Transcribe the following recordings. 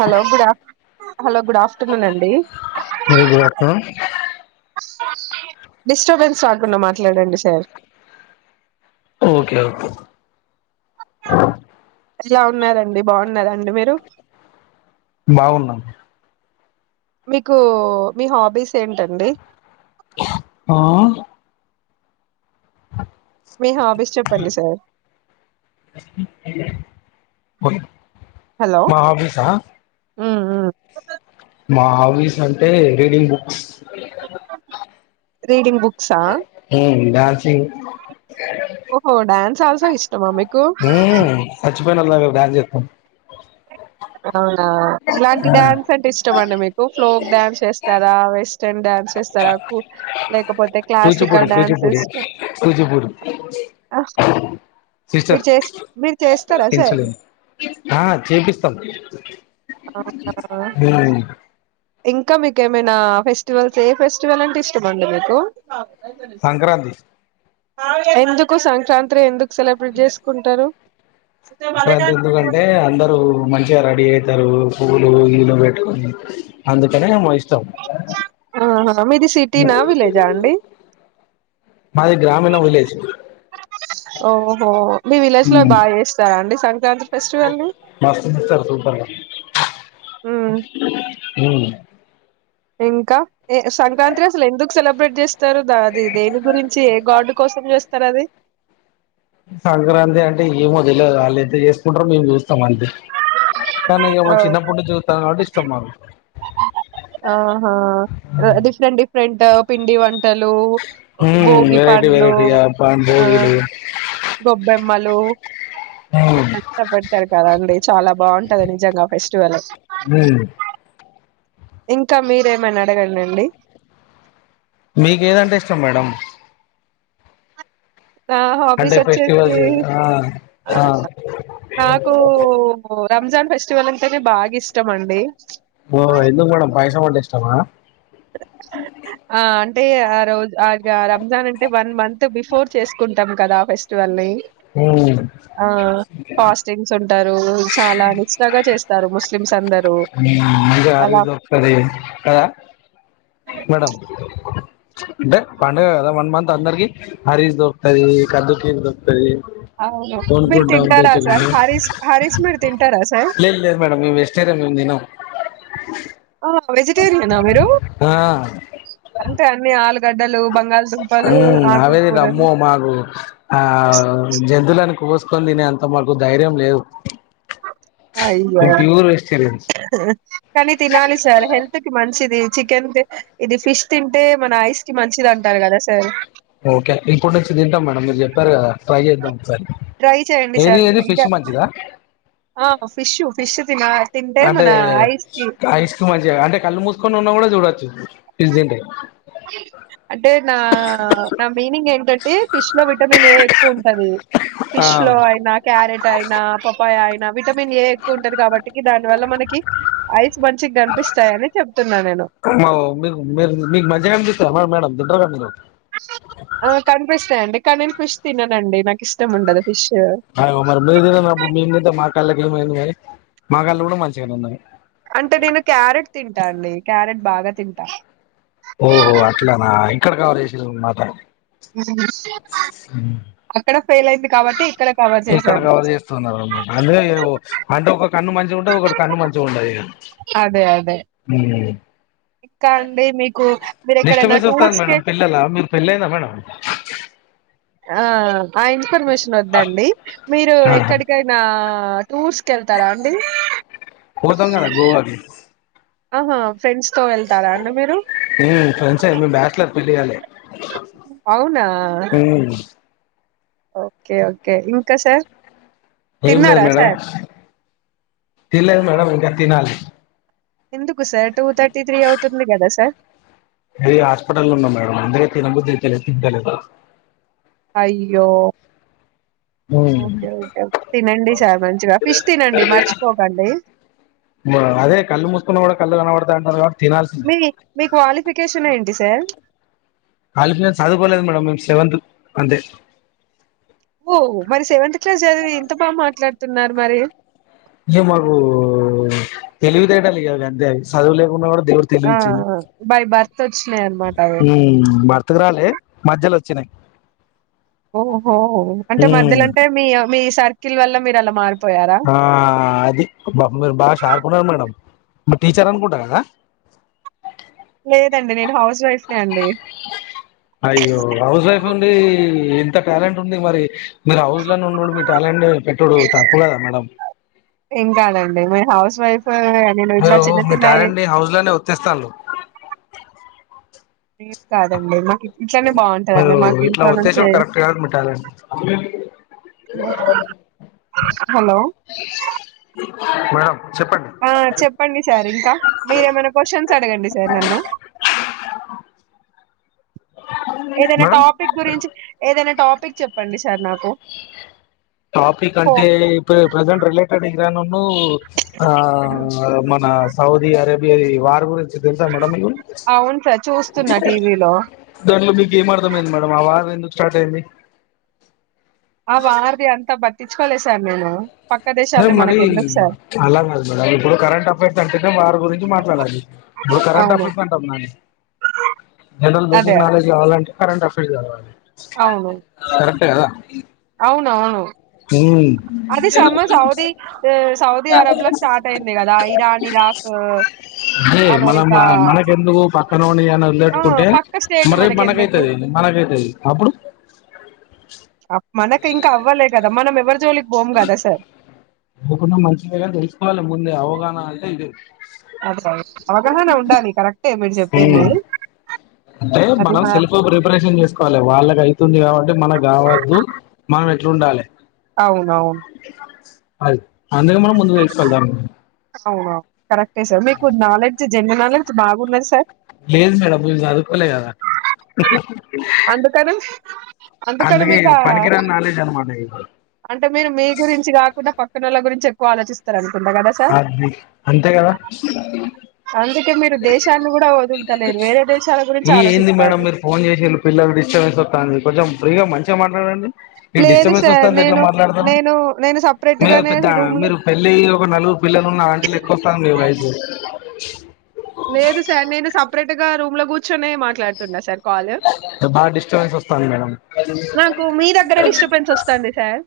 Hello good afternoon hello good afternoon అండి very good afternoon disturbance రాకుండా మాట్లాడండి sir okay okay ఎలా ఉన్నారండి బాగున్నరాండి మీరు బాగున్నాం మీకు మీ హాబీస్ ఏంటండి ఆ మీ హాబీస్ చెప్పండి సర్ పో హలో మ్ మ్ మా హాబీస్ అంటే రీడింగ్ బుక్స్ [unintelligible] రీడింగ్ బుక్స్ ఆ హ డాన్సింగ్ ఓహో డ్యాన్ సాల్సా ఇష్టమా మీక్ ఉమ్ చ్చిపోయినోళ్ల డ్యాన్స్ చెత్తం అవునా ఇలాంటి డ్యాన్స్ అంటే ఇష్టమండి మీకు ఫ్లోక్ డ్యాన్స్ చేస్తారా వేస్ వెస్ట్రన్ డ్యాన్స్ చేస్తరా కు లేక్ కూచిపూడి కూచిపూడి కూచిపూడి మీరు సిస్టర్ చేస్ మీరు చేస్తారా సార్ ఇన్సులిన్ ఆ చేపిస్తాం [inaudible] అవునా హ్మ్మ్ ఇంకా మీక ఏమనా ఫెస్టివల్స్ ఏ ఫెస్టివల్ అంటే ఇష్టమండి మీకు సంక్రాంతి ఎందుకు సంక్రాంతిని ఎందుకు సెలబ్రేట్ చేసుకుంటారు ఇంత ఎందుకంటే అందరు మంచిగా రెడీ అవుతారు పువ్వులు గి ళ్లు పెట్టుకొని అందుకనేమో ఇష్ట ఆహా మీది సిటీ నా విలేజ్ ఆ అండి మాది గ్రామీణ విలేజ్ ఓహో మీ విలేజ్లో బాగా చేస్తారా అండి సంక ద మస్త మస్తారు సూపర్గా ఉమ్ ఉమ్ ఇంకా ఏ సంక్రాంతి అసలు ఎందుకు సెలబ్రేట్ చేస్తారు అది దేవి గురించి ఏ గాడ్ కోసం చేస్తారు అది సంక్రాంతి అంటే ఏమో తెలవదు వాళ్ళుంతతే చేసుకుంటారో మేము చూస్తాం అంతే కానీ మా ఆ, చిన్నప్పుడు చూతాము ఇష్ట ఇష్టం మాకు ఆహా డిఫరెంట్ డిఫరెంట్ పిండి వంటలు హు భోగి వెరైటీ పండ్లు వెరైటీగా పా భోగిలు మలో కష్టపడతారు కదాండి చాలా బాగున్ నిజంగా ఫెస్టివల్ హు ఇంకా మీరేమనా అడగండి అండి మీకు ఏదంటే ఇష్టం మేడం నా అంటే హాబీస్ వచ్చేసి ఫెస్టివల్స్ ఆ నాకు... రంజాన్ ఫెస్టివల్ అంటే బాగా ఇష్టం అండి ఓహు ఎందుకు మేడం పాయసం అంటే ఇష్టం మా ఆ అంటే ఆ రోజు ఆ రంజాన్ అంటే వన్ మంత్ బిఫోర్ చేసుకుంటాం కదా ఆ ఫెస్టివల్ ని ఆ ఫాస్టింగ్స్ ఉంటారు చాలా నిస్ట్రాగా చేస్తారు ముస్లిమ్స్ అందరూ మంచిగా అలా హరీష్ దొరుకుతది కదా మేడం అంటే పండుగ కదా వన్ మంత్ అందరికి హరీష్ దొరుకుతది కద్దు కీర్ దొరుకుతది అవును మీరు కొనుక్కుంటాం తింటారా సార్ తెచ్చుకుంటాం హరీష్ హరీష్ మీరు తింటారా సార్ లేదు అ వెజిటేరియన్ మీరు అంటే అ గడ్డలు బంగాల్ అవేది అమ్మో మాకు ఆ జంతువులలను కోసు చక తని అంత మానకు ధైర్యం లేదు అయ్యా మేము ప్యూర్ వెజిటేరియన్స్ కానీ తినాలి సార్ హెల్త్ కి మంచి ఇది చికెన్ క ఇది ఫిష్ తింటే మన ఐస్ కి మంచిది అంటారు కదా సార్ ఓకే ఇప్పుడు నుచ్చి తింటాం మేడడం మీరు చెప్పారు కదా ట్రై చేద్దాం ఒకసారి ట్రై చేయడి ఏది సారు ఏది మీగా ఫిష్ మంచిదా ఫిష్ు ఫిష్ తిన తింటే అంటే మన ఐస్ కి ఐస్ కు మధ్య అంటే కళ్ళు మూసుకొని ఉన్నా కూడా చూడొచ్చు ఫజే అంటే నా నా మీనింగ్ ఏంటంటే ఫిష్ లో విటమిన్ ఏ ఎక్కువ ఉంటు ది ఆ ఫిష్ లో అయినా క్యారెట్ అయినా పప్పాయ అయి విటమిన్ ఏ ఎక్కువ ఉంటది కాబట్టికి దాని వల్ల మనకి ఐస్ మంచిగా కనిపిస్తాయని చెప్తున్నా నేను ఓ మీ మీ మీ మా ఏ ఎ మేడం దిండ ఆ కనిపిస్తాయంండి కానీని పిష్ి తిిననండి నాకు ఇష్టం ఉండదు ఫిష్. అయ అ మరి మ మీదిప్పుడు మీ మా క మకళ్ళి కూడా మంచిగానే ఉన్నాయి అంటే నేను క్యారెట్ తింటా అండి క్యారెట్ బాగా తింటా ఓహో అట్లానా ఇక్కడ కావరు చేసన్నమాట అక్కడ ఫెయిల్ అయింది కాబట్టి ఇక్కడ కవర్ ఇక్కడ చేశాను. కవర్ చేస్తున్నారు అనమాట అద అంటే ఒక కన్ను మంచిగా ఉంటది ఒకటి కన్ను మంచిగా ఉండది అదే అదే. హమ్ ఇంకా అండి మీకు మీరు ఎక్కడైనా డిస్టర్బెన్స్ వస్తాంది టూర్స్ కి మేడం పిల్లలా మీరు పెళ్ళయిందా మేడం ఆ ఆ ఇన్ఫర్మేషన్ వద్దండి మీరు ఆహా ఎక్కడికైనా టూర్స్కీ వెళ్తారా అండి పోతంగాద గోవాకి ఆహా ఫ్రెండ్స్ తో వెళ్తారా అండి మీరు వెళ్ళాలే [unintelligible] అవునా మ్మ్ ఓకే ఓకే ఇంకా సార్ ఏం లేదు తిన్నారా మేడమ్ సార్? తినలేదు మేడమ్ ఇంకా తినాలి ఎందుకు సార్ టూ థర్టీ త్రీ అవుతుంది కదా సార్ అంటే హాస్పిటల్ లో ఉన్నా మేడం అందుకే తినబుద్ధియ్యితలేదు తింటలేదు అయ్యో మ్మ్ ఓకేఓకే తినండి సార్ మంచిగా ఫిష్ తినండి మర్చిపోకండి అదే కళ్ళు మూసుకున్నా కూడా కళ్ళు కనబడతాయి అంటారు కాబట్టి తినాల్సిందే మీ మీ క్వాలిఫికేషన్ ఏంటి సన్ [unintelligible] కాలిఫన్స్ చదుకోలేదు మేడమ్ నేను సెవెంత్ అంతే ఓహ్ మరి సెవెంత్ క్లాస్ చదివి ఇంత బాగా మాట్లాడుతున్నారు మరి ఇ మాకు తెలివితేటాల ఇయాలి అంతే చదువు లేకున్నా కూడా దేవుడు ఆ తెలివిచ్చడు బై బర్త్ వచ్చినాయి అనమాట అవి హమ్ భర్తకురాలే మధ్యలో వ చెన్నై ఓహోహో అంటే మధ్యలో అంటే మీ మీ సార్కి ల్ వల్ల మీరు అలా మారు ఆ అది మీరు బాషా ారుకున్నారు [unintelligible] మేడం మీరు టీచర్ అనుకుంటా కదా లేదండి నేను హౌస్ వైఫ్ నే అండి అయ్యో హౌస్ వైఫ్ ఉండి ఇంత టాలెంట్ ఉంది మరి మీరు హౌస్ లోనే ఉండుడు మీ టాలెంట్ పెట్టుడు తప్పు కదా మేడం ఏంకాదండి మే హౌస్ వైఫ్ నేను ఇట్లా మీరు చిన్న మీ చిన్న టాలెంట్ ని హౌజ లోనే వత్తిస్తాను మీ కాదండి మా ఇట్లా ఉతేేశ కరెక్ట్ కాదు మటాల హలో మేడంమ్ ఆ చెప్పండి సార్ ఇంకా మీరేమైనా క్వశ్చన్స్ అడగండి సార్ నన్ను ఏదైనా మేడం టాపిక్ గురించి ఏదైనా టాపిక్ టాపిక్ చెప్పండి సార్ నాకు టాపిక్ ఓ అంటే ప్రెజెంట్ రిలేటెడ్ ఇరాన్ ఆ మన సౌదీ అరేబి అ వారు గురు తెల్సా మేడమ్ మీకు అవును సార్ చూస్తున్నా టీవీలో దాంట్లో మీకు ఏమర్థం ఏంది మేడం ఆ వారు ఎందుకు స్టార్ట్ అయింది ఆ వార్ ది అంత బట్ తెచ్చుకోలేదు సార్ నేను పక్క అరే దేశాలది మరి మనకి ఎందుకు సార్ అలా కాదు మేడం ఇప్పుడు కరెంట్ అఫైర్స్ అంటేనే వారి గురించి మాట్లాడాలి ఇప్పుడు కరెంట్ అవును అఫైర్స్ అంటాండి జనరల్ అదే బేసిక్ నాలెడ్జ్ కావాలంటే కరెట్ అఫైర్స్ అవాలి అవును కరెక్ కదా అవునవును హు అది సమ్మర్ సౌదీ ఆ, సౌదీ అరబ్ లో స్టార్ట్ అయింది కదా ఇరాన్ ఇరాక్ హే మనం అమెరికా మనకెందుకు పక్కనోని అని ఆ వదిలేట్టుకుంటే పక్క స్టేట్ మరి రేపు మనకెందుకు మనకైతది మనకైతది అప్పుడు మనకి ఇంకా అవ్వలే కదా మనం ఎవ్వర్ జోలికి పోం కదా సార్ పోకున్న మంచిదే గాని తెలుసుకోవాలే ముందే అవగాహన అయితే ఇదే అదే అవగాహన ఉండాలి కరెక్టే మీరు చెప్పింది అంటే అది మనం మా సెల్ఫ్ ప్రిపరేషన్ చేసుకోవాలే వాళ్ళకి అయితుంది కాబట్టే మనకు కావద్దు మ ఎట్లుండాలే అవునవును అది అందుకే మనం ముందు తెలుసుకోవాలి దాని అవున కరెక్టే సార్ మీకు నాలెడ్జ్ జనరల్ నాలెడ్జ్ బాగున్నది సార్ లేదు మేడం నేను చదువుకోలే కాద అందుకని అందుకని అందుకే మీకా పనికిరాని నాలెడ్జ్ అనమాట ఇది అంటే మీరు మీ గురించి కాకుండా పక్క పక్కనోళ్ళ గురించి ఎక్కువ ఆలోచిస్తారని అది అంతే కదా అందుకే దేశాన్ని కూడా వదులుతాలేరు వేరే దేశాల గురించి ఈ ఏంది మేడం ఆలోచిస్తారు మీరు ఫోన్ చేసి వీళ్ళు పిల్లలు డిస్టబెన్స్ వస్తాంది కొంచం ఫ్రీగా మంచిగా మాట్లాడండి ఈ లేదు డిస్టబెన్స్ సార్ వస్తాంది ఎట్లా నేను మాట్లాడతారు నేను నేను సపరేట్ మీరు గానే పెద్ద రూమ్ లో మీరు పెళ్లయి ఒక నలుగురు పిల్లలు ఉన్న ఆంటీ లేక్క వస్తుంది మీ వాయిస్ [inaudible] లేదు సార్ నేను సప్ పరేట్ గా రూమ్ లో కూర్చొనే మాట్లాడుతున్నా సార్ కాల్ బాగా డిస్టబెన్స్ వస్తాంది మేడం నాకు మీ దగ్గర డిస్టర్బెన్స్ వస్తుంది సార్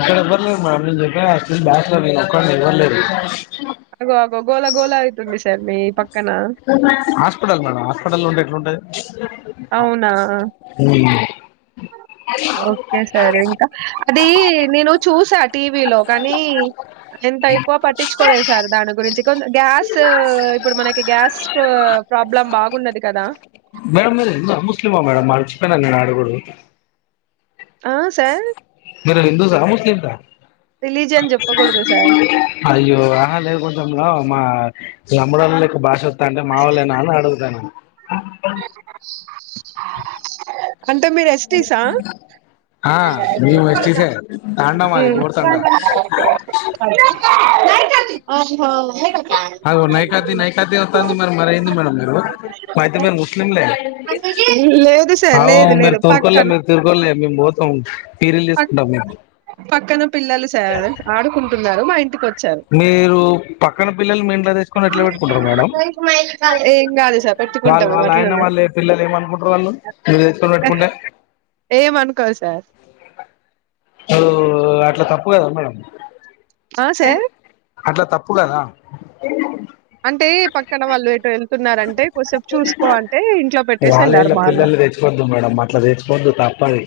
ఇక్కడ ఎవరు లేరూ మేడమ్ నేను చెప్ప కదా స్టిల్ బ్యా నేను ఒకడినే ఎవర్ లేరు అగో గోలా గోల అయితుంది సా మీ పక్క హాస్పిటల్ మేడం హాస్పిటల్ల ఉంటే ఎట్లుంటాది అవునా ఓకే సార్ ఇంకా అది నేను చూసా టీవీలో కానీ ఎంత ఎక్కువ పట్టించుకోలేదు సార్ దాని గురించి కొ గ్యాస్ ఇప్పుడు మనకి గ్యాస్ స్టో ప్రాబ్లం బాగున్నది కదా మేడమ్ మీరు హిందువా ముస్లిమా మేడం మర్చిపో అడుగుడు ఆ సార్ మీరు హిందూస్ ఆ ముస్లిమ్స్ ఆ రిలీజియన్ చెప్పకూడదు సార్ అయ్యో ఆహలే కొంచెం రా మా మడల భాష [unintelligible] తండే మావలే న అడుగుతున్న [inaudible] [inaudible] ఆ అంటే మీరు ఎస్టీ సా ఆ మేము ఎస్టీసే తాండా మాది గోడ్ తాండా ఆ అ నైకాతి నైకాతి అ అ మ మరెం ది మేడమ మీరు మ నిమ్లే లేదు సార్ అవు లేదు మీరు లేదు తుర్కొలె పక్కన మీరూ తూర్కొలే అవును ప పక్కన పిల్లలు సార్ ఆడుకుంటున్నారు మా [inaudible] మీరు పక్కన పిల్లలు మీ ఇంలో తెచ్చుకొని ఎట్లా పెట్టుకుంటారు మేడం ఏం కాదు సార్ పెట్టుకుంటాం వాళ్ళు మేము వాళ్ళ ఆయన అట్లనే వాళ్ళు పిల్లలు ఏమనుకుంటారు వాళ్ళు మీరు తెసుకొని పెట్టుకుంటే ఏమనుకోదు సార్ అ అట్లా తప్పు కదా మేడ ఆ సార్ అట్లా తప్పు కదా అంటే పక్కన వాళ్ళు ఎటువ న్నారంటే కొద్దిసేపు చూసుకో అంటే ఇంట్లో పెట్టేసి వాళ్ళ వెళ్ళారు వీళ్ళ మాళ పిల్లల్ని తెచ్చుకోవద్దు మేడం అట్లా తెచ్చుకోవద్దు తప్పది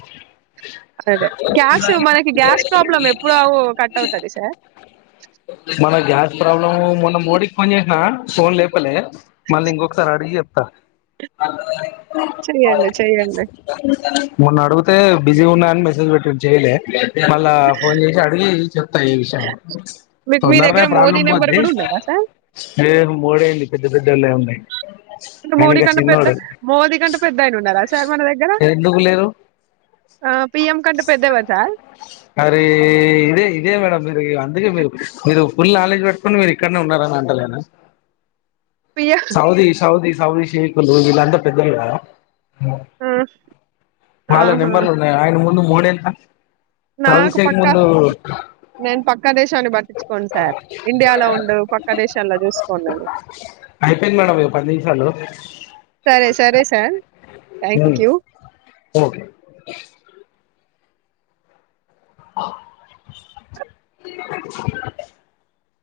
అదే గ్యాస్ మనకి గ్యాస్ ప్రాబ్లం ఎప్పుడు కట్ అవుతుంది సార్ మన గ్యాస్ ప్రాబ్లమ్ మన మోడీకి ఫోన్ చేసిన ఫోన్ లేపలే మళింగ ఒక స అ ఆడిీ చె్యడి చె్యడి మొన్న అడిగితే బిజీ ఉన్నాయని మెసేజ్ పెట్టి చేయలే హలా ఫోన్ చేసి అడిగి ా ఈ విషయంలో మీకు మీ తొందరనే దగ్గర మోదీ ప్రాబ్లమ్ నెంబర్ పోద్ది కూడా ఉన్నదా సార్ మోడే వి్యాల ఉన్నాయి అంటే ఆయన మోడీ ఇంకా కంటే పెద్ద చిన్నోడు మోదీ కంటే పెద్దయిన ఉన్నారా సార్ మన దగ్గర ఎందుకు లేరు ఆ పిఎం కంటే పెద్దవా సార్ మరి ఇదే ఇదే మేడం మీరు అందుకే మీరు మీరు ఫుల్ నాలెడ్జ్ పెట్టుకుని మీరు ఇక్కడనే ఉన్నారని అంటలేనా పిఎం సౌదీ సౌదీ సౌది షేక్లు వీళ్ళంతా పెద్దయ్య ర బాల ఆహా నెంబర్లు ఉన్నాయి ఆయన ముందు మోడ నాకు పక్క నేను పక్క దేశాన్ని పట్టించుకోను సార్ ఇండియాలో ఉండు పక్క దేశాల్లో చూసుకోన్నాను అయిపోయింది మేడమ్ ఇంకా పది నిమిషాలు సరే సరే సార్ థ్యాంక్ యూ ఓకే